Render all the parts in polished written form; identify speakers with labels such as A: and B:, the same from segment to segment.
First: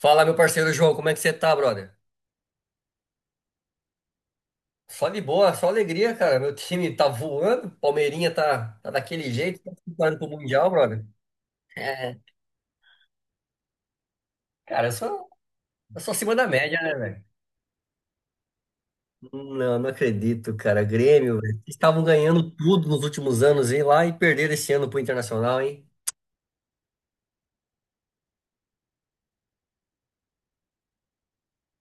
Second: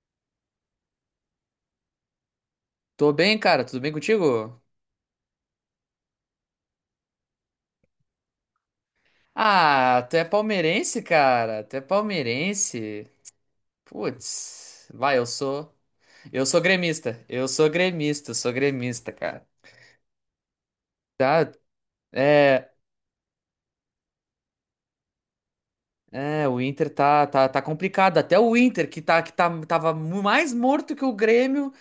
A: Fala, meu parceiro João, como é que você tá, brother?
B: Tô bem, cara. Tudo bem contigo?
A: Só de boa, só alegria, cara. Meu time tá voando, Palmeirinha tá daquele jeito, tá
B: Ah, tu
A: preparando
B: é
A: pro Mundial,
B: palmeirense,
A: brother.
B: cara. Tu é
A: É,
B: palmeirense.
A: cara,
B: Putz.
A: eu
B: Vai, eu
A: sou,
B: sou.
A: eu sou acima
B: Eu
A: da
B: sou
A: média, né,
B: gremista.
A: velho?
B: Eu sou gremista, cara.
A: Não, acredito, cara. Grêmio,
B: Tá?
A: velho. Vocês estavam ganhando
B: É.
A: tudo nos últimos anos, hein, lá, e perderam esse ano pro Internacional, hein?
B: É, o Inter tá complicado. Até o Inter, que tá, tava mais morto que o Grêmio,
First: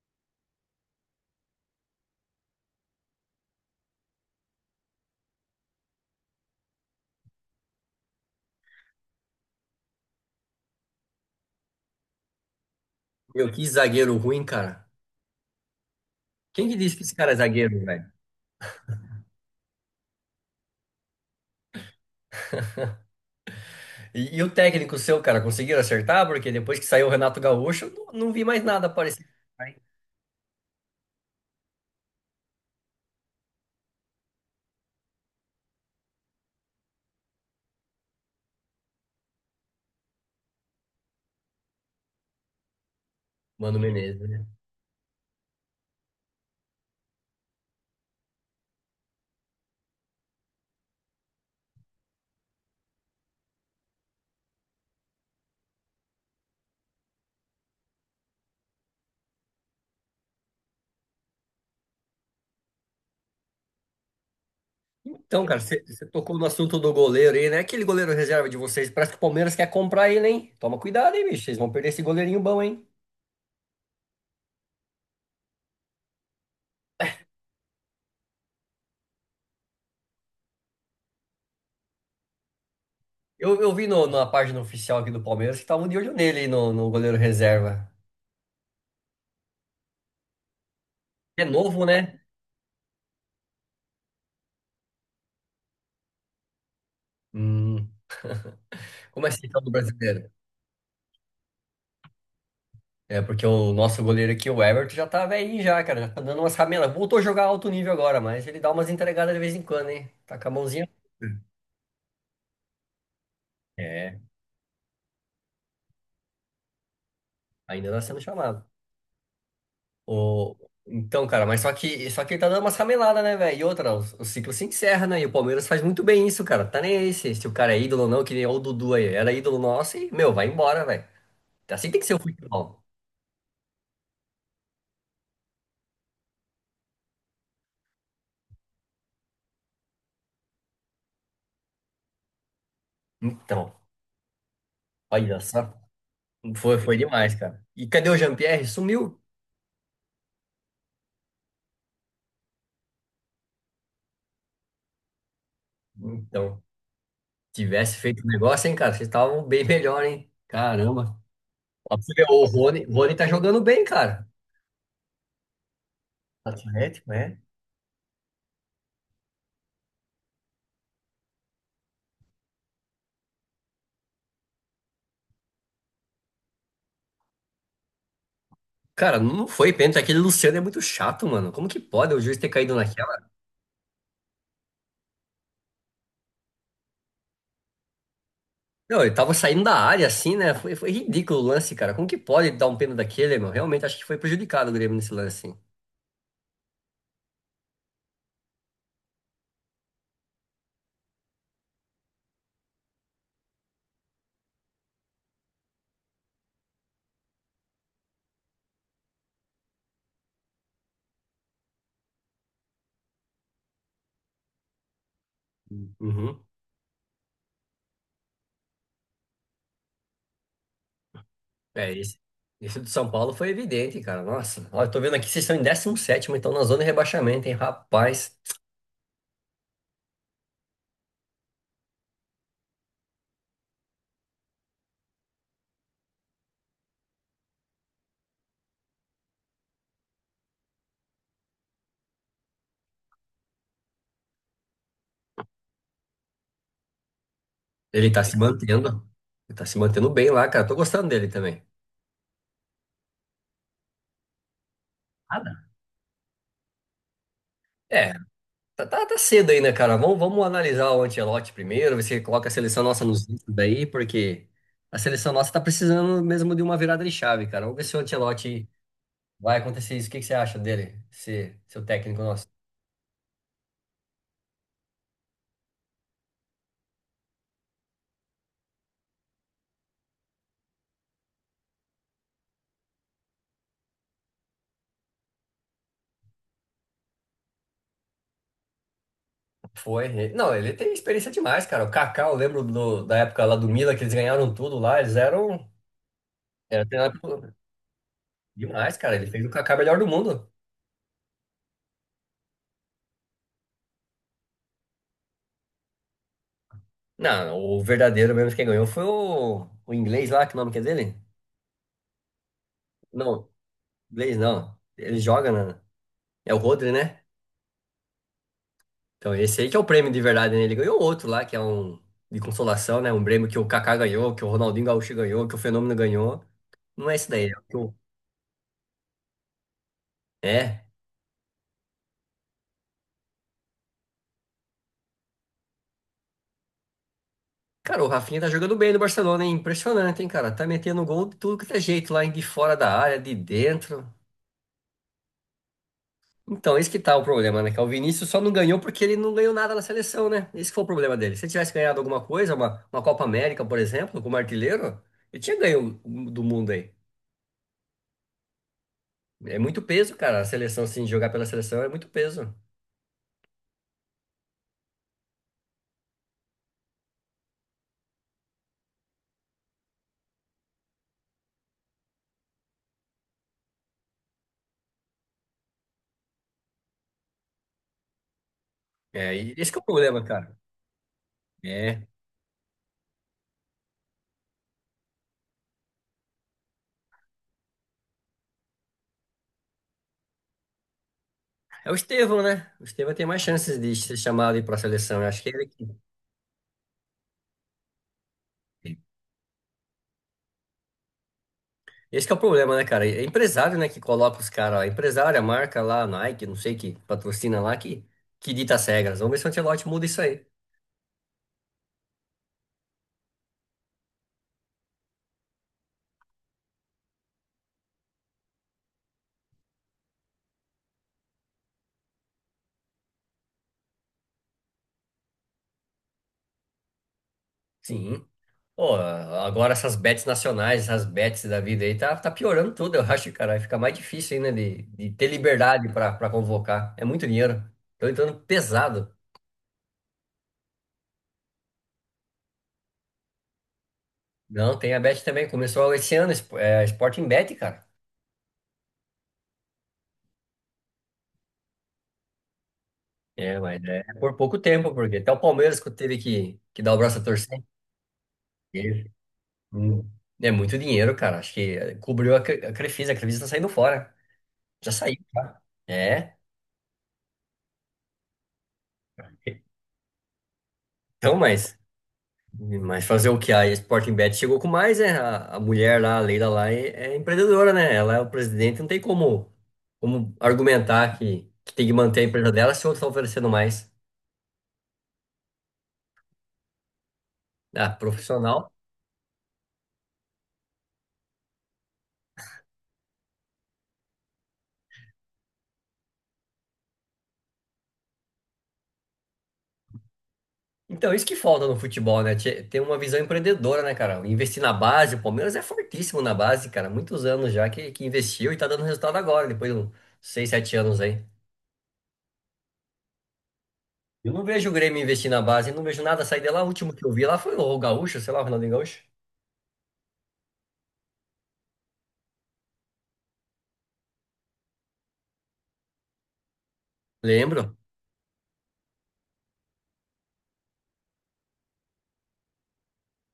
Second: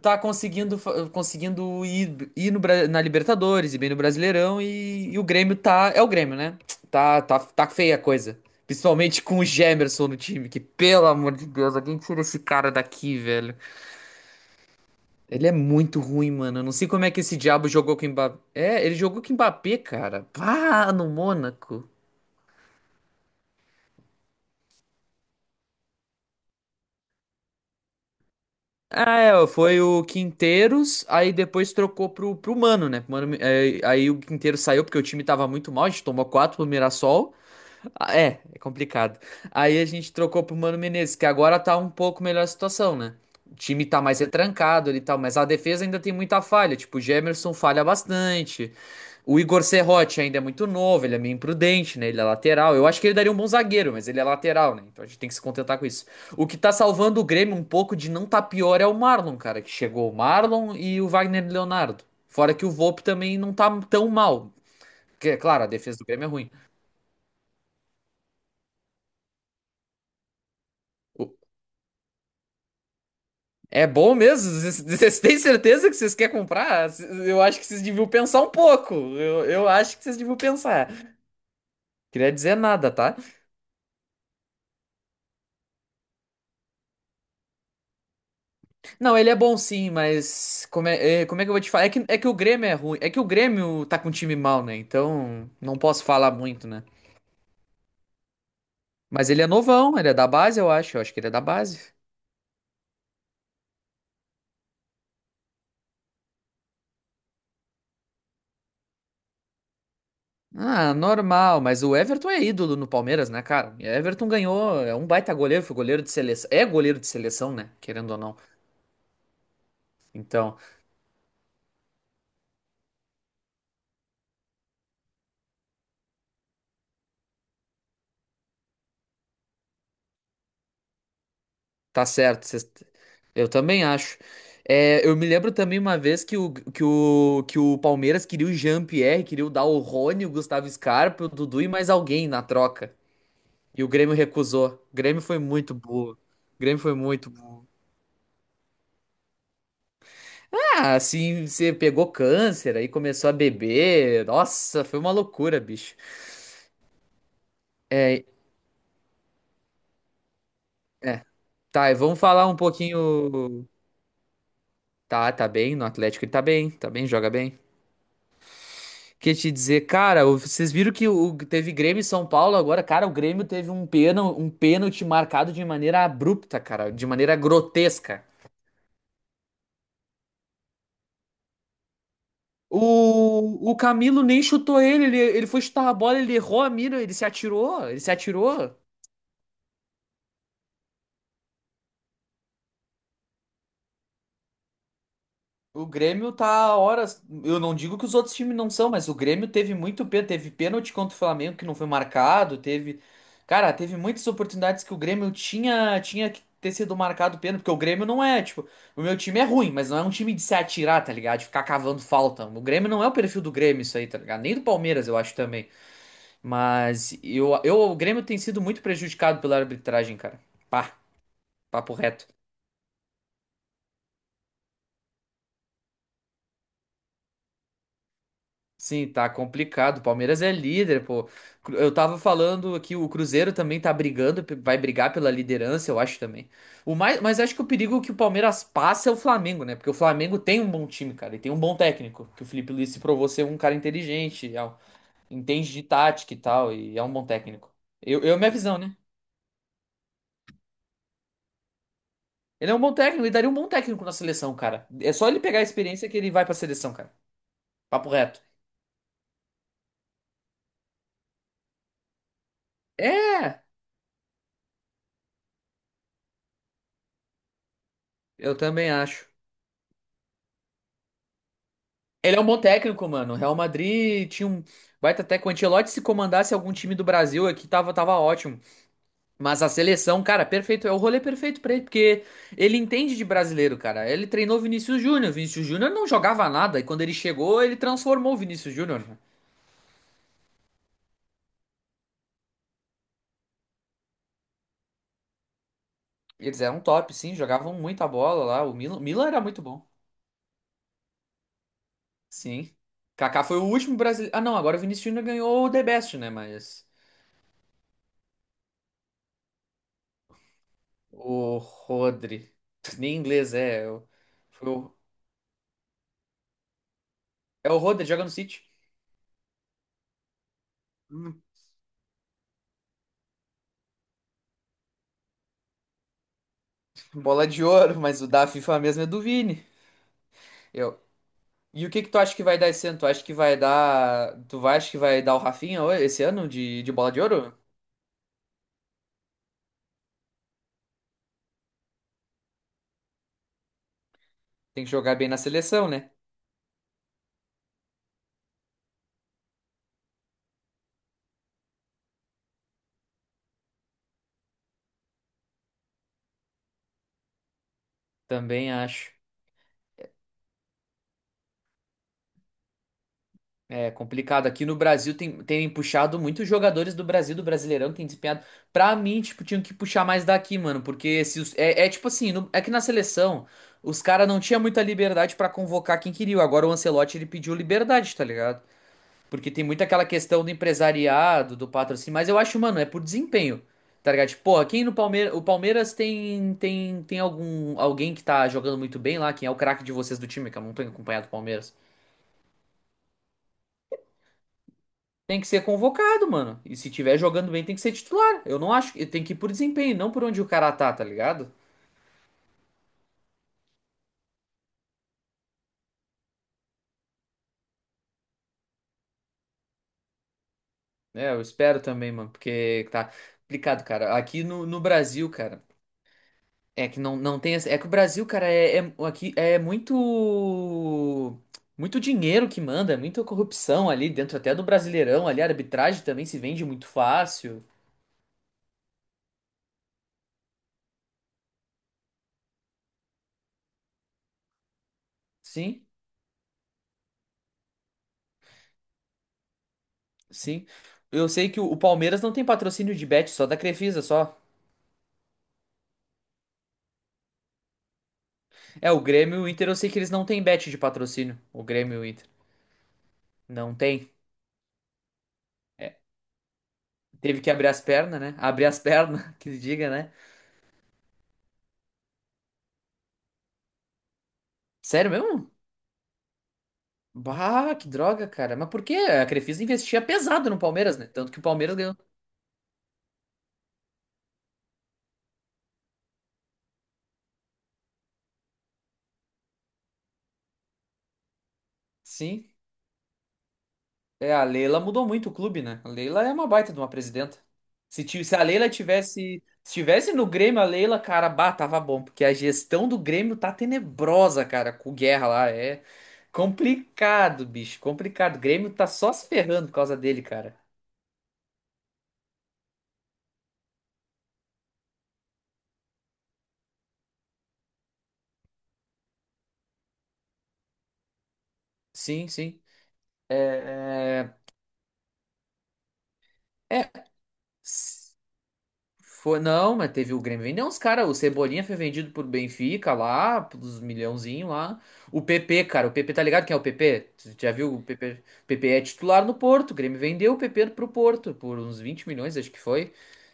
B: tá conseguindo, conseguindo ir no, Bra- na Libertadores e bem no Brasileirão. E o Grêmio tá. É o Grêmio, né? Tá feia a coisa. Principalmente com o Gemerson no time, que pelo amor de Deus, alguém tira esse cara daqui,
A: Meu,
B: velho.
A: que zagueiro ruim, cara.
B: Ele é muito ruim, mano. Eu
A: Quem
B: não
A: que
B: sei
A: disse que
B: como é
A: esse
B: que
A: cara é
B: esse diabo
A: zagueiro,
B: jogou
A: velho?
B: com o Mbappé. É, ele jogou com o Mbappé, cara. Pá, no Mônaco.
A: E o técnico seu, cara, conseguiram acertar? Porque depois que saiu o Renato Gaúcho, eu não vi mais nada
B: Ah,
A: aparecer.
B: é, ó, foi o Quinteiros, aí depois trocou pro Mano, né? Mano, é, aí o Quinteiros saiu porque o time tava muito mal, a gente tomou quatro pro Mirassol. Ah, é, é complicado. Aí a gente trocou pro Mano Menezes, que agora tá um pouco melhor a situação, né? O
A: Mano
B: time tá
A: Menezes,
B: mais
A: né?
B: retrancado ali e tal, mas a defesa ainda tem muita falha. Tipo, o Jamerson falha bastante. O Igor Serrote ainda é muito novo, ele é meio imprudente, né? Ele é lateral. Eu acho que ele daria um bom zagueiro, mas ele é lateral, né? Então a gente tem que se contentar com isso. O que tá salvando o Grêmio um pouco de não tá pior é o Marlon, cara, que chegou o Marlon e o Wagner Leonardo. Fora que o Volpe também não tá tão mal. Que, é
A: Então, cara,
B: claro, a
A: você
B: defesa do
A: você
B: Grêmio é
A: tocou no
B: ruim.
A: assunto do goleiro aí, né? Aquele goleiro reserva de vocês, parece que o Palmeiras quer comprar ele, hein? Toma cuidado, hein, bicho? Vocês vão perder esse goleirinho bom, hein?
B: É bom mesmo? Vocês vocês têm certeza que vocês querem comprar? Eu acho que vocês deviam pensar um pouco. Eu acho que vocês deviam pensar. Queria dizer nada, tá?
A: Eu vi no, na página oficial aqui do Palmeiras que estavam de olho nele, no goleiro reserva.
B: Não, ele é bom sim, mas como como
A: É
B: é que eu vou te
A: novo,
B: falar? É
A: né?
B: que o Grêmio é ruim. É que o Grêmio tá com um time mal, né? Então não posso falar muito, né?
A: Hum, como é
B: Mas ele é
A: esse tal do
B: novão, ele é da
A: brasileiro?
B: base, eu acho. Eu acho que ele é da base.
A: É, porque o nosso goleiro aqui, o Everton, já tá velhinho já, cara. Já tá dando umas ramelas. Voltou a jogar alto nível agora, mas ele dá umas entregadas de vez em quando, hein? Tá com a mãozinha.
B: Ah, normal, mas o Everton é ídolo no Palmeiras, né, cara? E
A: É,
B: Everton ganhou, é um baita goleiro, foi goleiro de seleção. É goleiro de seleção, né?
A: ainda tá
B: Querendo ou
A: sendo
B: não.
A: chamado. O...
B: Então.
A: Então, cara, mas só que ele tá dando umas rameladas, né, velho? E outra, o ciclo se encerra, né? E o Palmeiras faz muito bem isso, cara. Tá nem aí se o cara é ídolo ou não, que nem o Dudu aí. Era ídolo nosso e, meu, vai embora, velho. Assim tem
B: Tá
A: que ser o
B: certo,
A: futebol.
B: eu também acho. É, eu me lembro também uma vez que o Palmeiras queria o Jean-Pierre, queria dar o Rony, o Gustavo Scarpa, o Dudu e mais alguém na troca.
A: Então,
B: E o Grêmio recusou. O Grêmio foi
A: olha só.
B: muito burro. O
A: Foi,
B: Grêmio foi
A: foi
B: muito
A: demais, cara.
B: burro.
A: E cadê o Jean-Pierre? Sumiu.
B: Ah, assim, você pegou câncer, aí começou a beber. Nossa, foi uma loucura, bicho.
A: Então, tivesse feito
B: É,
A: o negócio, hein, cara? Vocês estavam bem melhor, hein? Caramba.
B: é. Tá, e
A: Ó, pra você
B: vamos
A: ver, o
B: falar um
A: Rony, o Rony tá jogando
B: pouquinho.
A: bem, cara.
B: Tá bem, no Atlético ele tá bem,
A: Atlético,
B: joga
A: é.
B: bem. Que te dizer, cara, vocês viram teve Grêmio e São Paulo agora, cara, o Grêmio teve um pênalti marcado de maneira abrupta, cara, de maneira grotesca.
A: Cara, não foi pênalti. Aquele Luciano é muito chato, mano. Como que pode o juiz ter caído naquela?
B: O Camilo nem chutou ele, ele foi chutar a bola, ele errou a mira, ele se atirou, ele se atirou.
A: Não, ele tava saindo da área assim, né? Foi, foi ridículo o lance, cara. Como que pode dar um pênalti daquele, meu? Realmente acho que foi prejudicado o Grêmio nesse lance, hein?
B: O Grêmio tá horas. Eu não digo que os outros times não são, mas o Grêmio teve muito pênalti. Teve pênalti contra o Flamengo que não foi marcado. Teve. Cara, teve muitas oportunidades que o Grêmio tinha que ter sido marcado pênalti, porque o Grêmio não é, tipo, o meu time é ruim, mas não é um time de se atirar, tá ligado? De ficar cavando falta. O Grêmio não é o perfil do Grêmio, isso aí, tá ligado? Nem do Palmeiras, eu acho também.
A: Uhum.
B: Mas o Grêmio tem sido muito prejudicado pela arbitragem, cara. Pá,
A: É,
B: papo
A: esse,
B: reto.
A: esse do São Paulo foi evidente, cara. Nossa, ó, eu tô vendo aqui, vocês estão em décimo sétimo então na zona de rebaixamento, hein? Rapaz,
B: Sim, tá complicado. O Palmeiras é líder, pô. Eu tava falando aqui, o Cruzeiro também tá brigando, vai brigar pela liderança, eu acho também. Mas acho que o perigo que o Palmeiras passa é o Flamengo, né? Porque o Flamengo tem um bom time, cara, e tem um bom técnico, que o Felipe Luiz se provou ser um cara inteligente, entende de tática e tal, e é um bom técnico.
A: ele tá se
B: Minha visão, né?
A: mantendo. Ele tá se mantendo bem lá, cara. Tô gostando dele também.
B: Ele é um bom técnico e daria um bom técnico na seleção, cara. É só ele pegar a
A: Nada.
B: experiência que ele vai pra seleção, cara. Papo
A: É,
B: reto.
A: tá cedo ainda, cara. Vamos analisar o Ancelotti primeiro, ver se ele coloca a seleção nossa nos vídeos
B: É,
A: daí, porque a seleção nossa tá precisando mesmo de uma virada de chave, cara. Vamos ver se o
B: eu
A: Ancelotti
B: também acho.
A: vai acontecer isso. O que que você acha dele? Se, seu técnico
B: Ele é um
A: nosso.
B: bom técnico, mano. O Real Madrid tinha um baita técnico. O Ancelotti, se comandasse algum time do Brasil aqui, tava ótimo. Mas a seleção, cara, perfeito. É o rolê perfeito pra ele, porque ele entende de brasileiro, cara. Ele treinou Vinícius Júnior. Vinícius Júnior não jogava nada. E quando ele chegou, ele transformou o Vinícius Júnior, né?
A: Foi. Não, ele tem experiência demais, cara. O Kaká, eu lembro da época lá do Mila, que eles ganharam tudo lá. Eles eram.
B: Eles eram
A: Era
B: top, sim. Jogavam muita bola lá. O
A: demais,
B: Milan,
A: cara. Ele
B: Milan era
A: fez o
B: muito
A: Kaká
B: bom.
A: melhor do mundo.
B: Sim. Kaká foi o último brasileiro. Ah, não. Agora o Vinícius Júnior ganhou o The Best, né? Mas...
A: Não, o verdadeiro mesmo quem ganhou foi o inglês lá, que nome que é dele?
B: O Rodri. Nem
A: Não,
B: inglês, é. Eu...
A: inglês
B: Foi
A: não.
B: o
A: Ele joga na. É o Rodri, né?
B: É o Roder, joga no City.
A: Então esse aí que é o prêmio de verdade, né? Ele ganhou outro
B: Hum,
A: lá, que é um de consolação, né? Um prêmio que o Kaká ganhou, que o Ronaldinho Gaúcho ganhou, que o Fenômeno ganhou. Não é esse
B: Bola
A: daí. É o
B: de
A: que
B: Ouro, mas o da FIFA mesmo é do Vini.
A: é.
B: Eu. E o que que tu acha que vai dar esse ano? Acha que vai dar o Rafinha esse ano de Bola de Ouro?
A: Cara, o Rafinha tá jogando bem no Barcelona, hein? Impressionante, hein, cara? Tá metendo gol de tudo que é jeito lá, de fora da área, de dentro.
B: Tem que jogar bem na seleção, né?
A: Então, esse que tá o problema, né? Que é o Vinícius só não ganhou porque ele não ganhou nada na seleção, né? Esse que foi o problema dele. Se ele tivesse ganhado alguma coisa, uma Copa América, por exemplo, como artilheiro, ele tinha ganho do mundo aí.
B: Também acho.
A: É muito peso, cara. A seleção, assim, jogar pela seleção é muito peso.
B: É complicado. Aqui no Brasil tem puxado muitos jogadores do Brasil, do Brasileirão, tem desempenhado. Pra mim, tipo, tinham que puxar mais daqui, mano. Porque se os- é, é tipo assim, é que na seleção os caras não tinham muita liberdade pra convocar quem queria. Agora o Ancelotti ele pediu liberdade, tá ligado?
A: É,
B: Porque
A: e
B: tem
A: esse que é
B: muito
A: o
B: aquela
A: problema,
B: questão do
A: cara.
B: empresariado, do
A: É,
B: patrocínio, mas eu acho, mano, é por desempenho. Tá ligado? Tipo, porra, quem no Palmeiras. O Palmeiras tem alguém que tá jogando muito bem lá, quem é o craque de vocês do time, que eu não tenho acompanhado o Palmeiras.
A: é o Estevão, né? O Estevão tem mais chances de ser chamado aí pra seleção. Eu
B: Tem
A: acho
B: que
A: que é
B: ser
A: ele que.
B: convocado, mano. E se tiver jogando bem, tem que ser titular. Eu não acho. Tem que ir por desempenho, não por onde o cara tá, tá ligado?
A: Esse que é o problema, né, cara? É empresário, né, que coloca os caras, ó. Empresário, a marca lá, Nike, não sei que patrocina lá, que dita as regras. Vamos ver se o Ancelotti muda isso aí.
B: É, eu espero também, mano, porque tá complicado, cara. Aqui no Brasil, cara. É que não, não tem. É que o Brasil, cara, aqui é muito. Muito dinheiro que manda, é muita corrupção ali dentro até do Brasileirão ali. A arbitragem também se vende muito fácil.
A: Sim. Pô, agora essas bets nacionais, essas bets da vida aí, tá piorando tudo, eu acho, cara. Fica mais difícil ainda de ter
B: Sim,
A: liberdade pra convocar. É muito dinheiro. Tô entrando pesado.
B: sim. Eu sei que o Palmeiras não tem patrocínio de bet, só da Crefisa, só.
A: Não, tem a bet também. Começou esse ano, Sporting Bet, cara.
B: É, o Grêmio e o Inter, eu sei que eles não têm bet de patrocínio. O Grêmio e o Inter.
A: É,
B: Não
A: mas é
B: tem.
A: por pouco tempo, porque até o Palmeiras que
B: É,
A: teve que dar o braço a
B: teve que
A: torcer.
B: abrir as pernas, né? Abrir as pernas, que se diga,
A: Hum,
B: né?
A: É muito dinheiro, cara. Acho que cobriu a a Crefisa. A Crefisa tá saindo fora. Já
B: Sério
A: saiu,
B: mesmo?
A: tá? É.
B: Bah, que droga, cara. Mas por quê? A Crefisa investia pesado no Palmeiras, né? Tanto
A: Então,
B: que o Palmeiras
A: mas,
B: ganhou.
A: mas fazer o que a Sporting Bet chegou com mais, é a mulher lá, a Leila lá, é empreendedora, né? Ela é o presidente, não tem como, como argumentar que tem que manter a
B: Sim.
A: empresa dela se outros estão oferecendo mais.
B: É, a Leila mudou muito o clube, né? A Leila é uma baita de uma presidenta.
A: Ah, profissional.
B: Se tivesse no Grêmio, a Leila, cara, bah, tava bom, porque a gestão do Grêmio tá tenebrosa, cara, com o Guerra lá, é complicado, bicho, complicado. O Grêmio tá só se ferrando por causa dele, cara.
A: Então, isso que falta no futebol, né? Ter uma visão empreendedora, né, cara? Investir na base, o Palmeiras é fortíssimo na base, cara. Muitos anos já que investiu e tá dando resultado agora, depois de uns 6, 7 anos aí.
B: Sim, sim.
A: Eu
B: É,
A: não vejo o Grêmio investir na base, não vejo nada sair de lá. O
B: é, é,
A: último que eu vi lá foi o Gaúcho, sei lá, o Ronaldinho Gaúcho.
B: foi, não, mas teve o Grêmio vendeu uns caras. O Cebolinha foi vendido por Benfica lá, pelos milhãozinho lá. O PP, cara, o PP tá ligado quem é o PP? Tu já viu
A: Lembro.
B: o PP? O PP é titular no Porto. O Grêmio vendeu o PP pro Porto por uns 20 milhões, acho que foi.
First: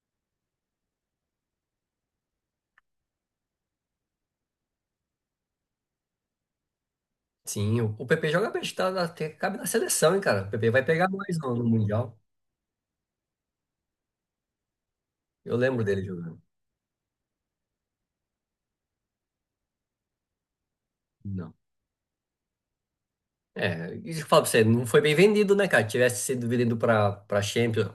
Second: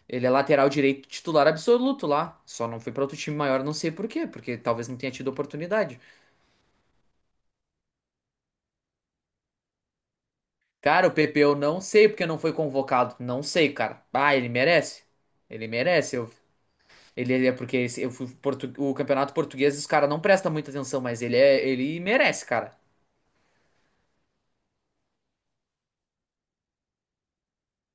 B: Ele é lateral direito titular absoluto lá. Só não foi pra outro time maior, não sei por quê, porque talvez não tenha tido oportunidade.
A: Sim, o PP joga bem, tá, até cabe na seleção, hein, cara? O PP vai
B: Cara,
A: pegar
B: o
A: mais
B: PP eu
A: no
B: não sei
A: Mundial.
B: porque não foi convocado. Não sei, cara. Ah, ele merece.
A: Eu
B: Ele
A: lembro dele
B: merece.
A: jogando.
B: Ele é porque o campeonato português os caras não prestam muita atenção, mas
A: Não.
B: ele merece, cara.
A: É, isso que eu falo pra você, não foi bem vendido, né, cara? Tivesse sido vendido pra Champions,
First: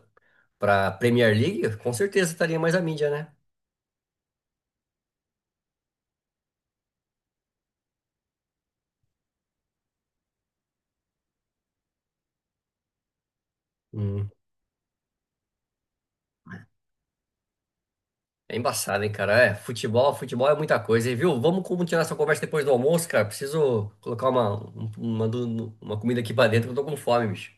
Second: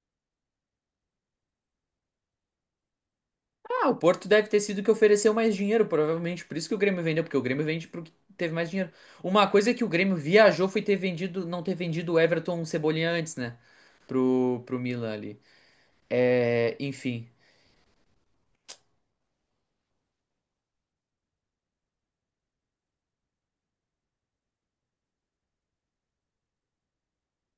A: pra Premier League, com certeza estaria mais a mídia, né?
B: Ah, o Porto deve ter sido o que ofereceu mais dinheiro, provavelmente. Por isso que o Grêmio vendeu, porque o Grêmio vende porque teve mais dinheiro. Uma coisa é que o Grêmio viajou foi ter vendido, não ter vendido o Everton Cebolinha antes, né?
A: Hum,
B: Pro Milan ali. É, enfim.
A: é embaçado, hein, cara? É, futebol, futebol é muita coisa, hein, viu? Vamos continuar essa conversa depois do almoço, cara. Preciso colocar uma, um- uma, do- uma comida aqui pra dentro, que eu tô com fome, bicho.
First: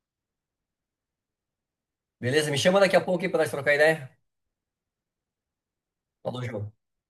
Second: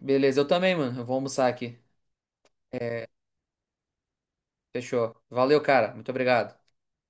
B: Beleza, eu também, mano. Eu vou almoçar aqui.
A: Beleza? Me chama daqui a
B: É,
A: pouco aí pra nós trocar ideia.
B: fechou. Valeu, cara. Muito
A: Falou,
B: obrigado.
A: João.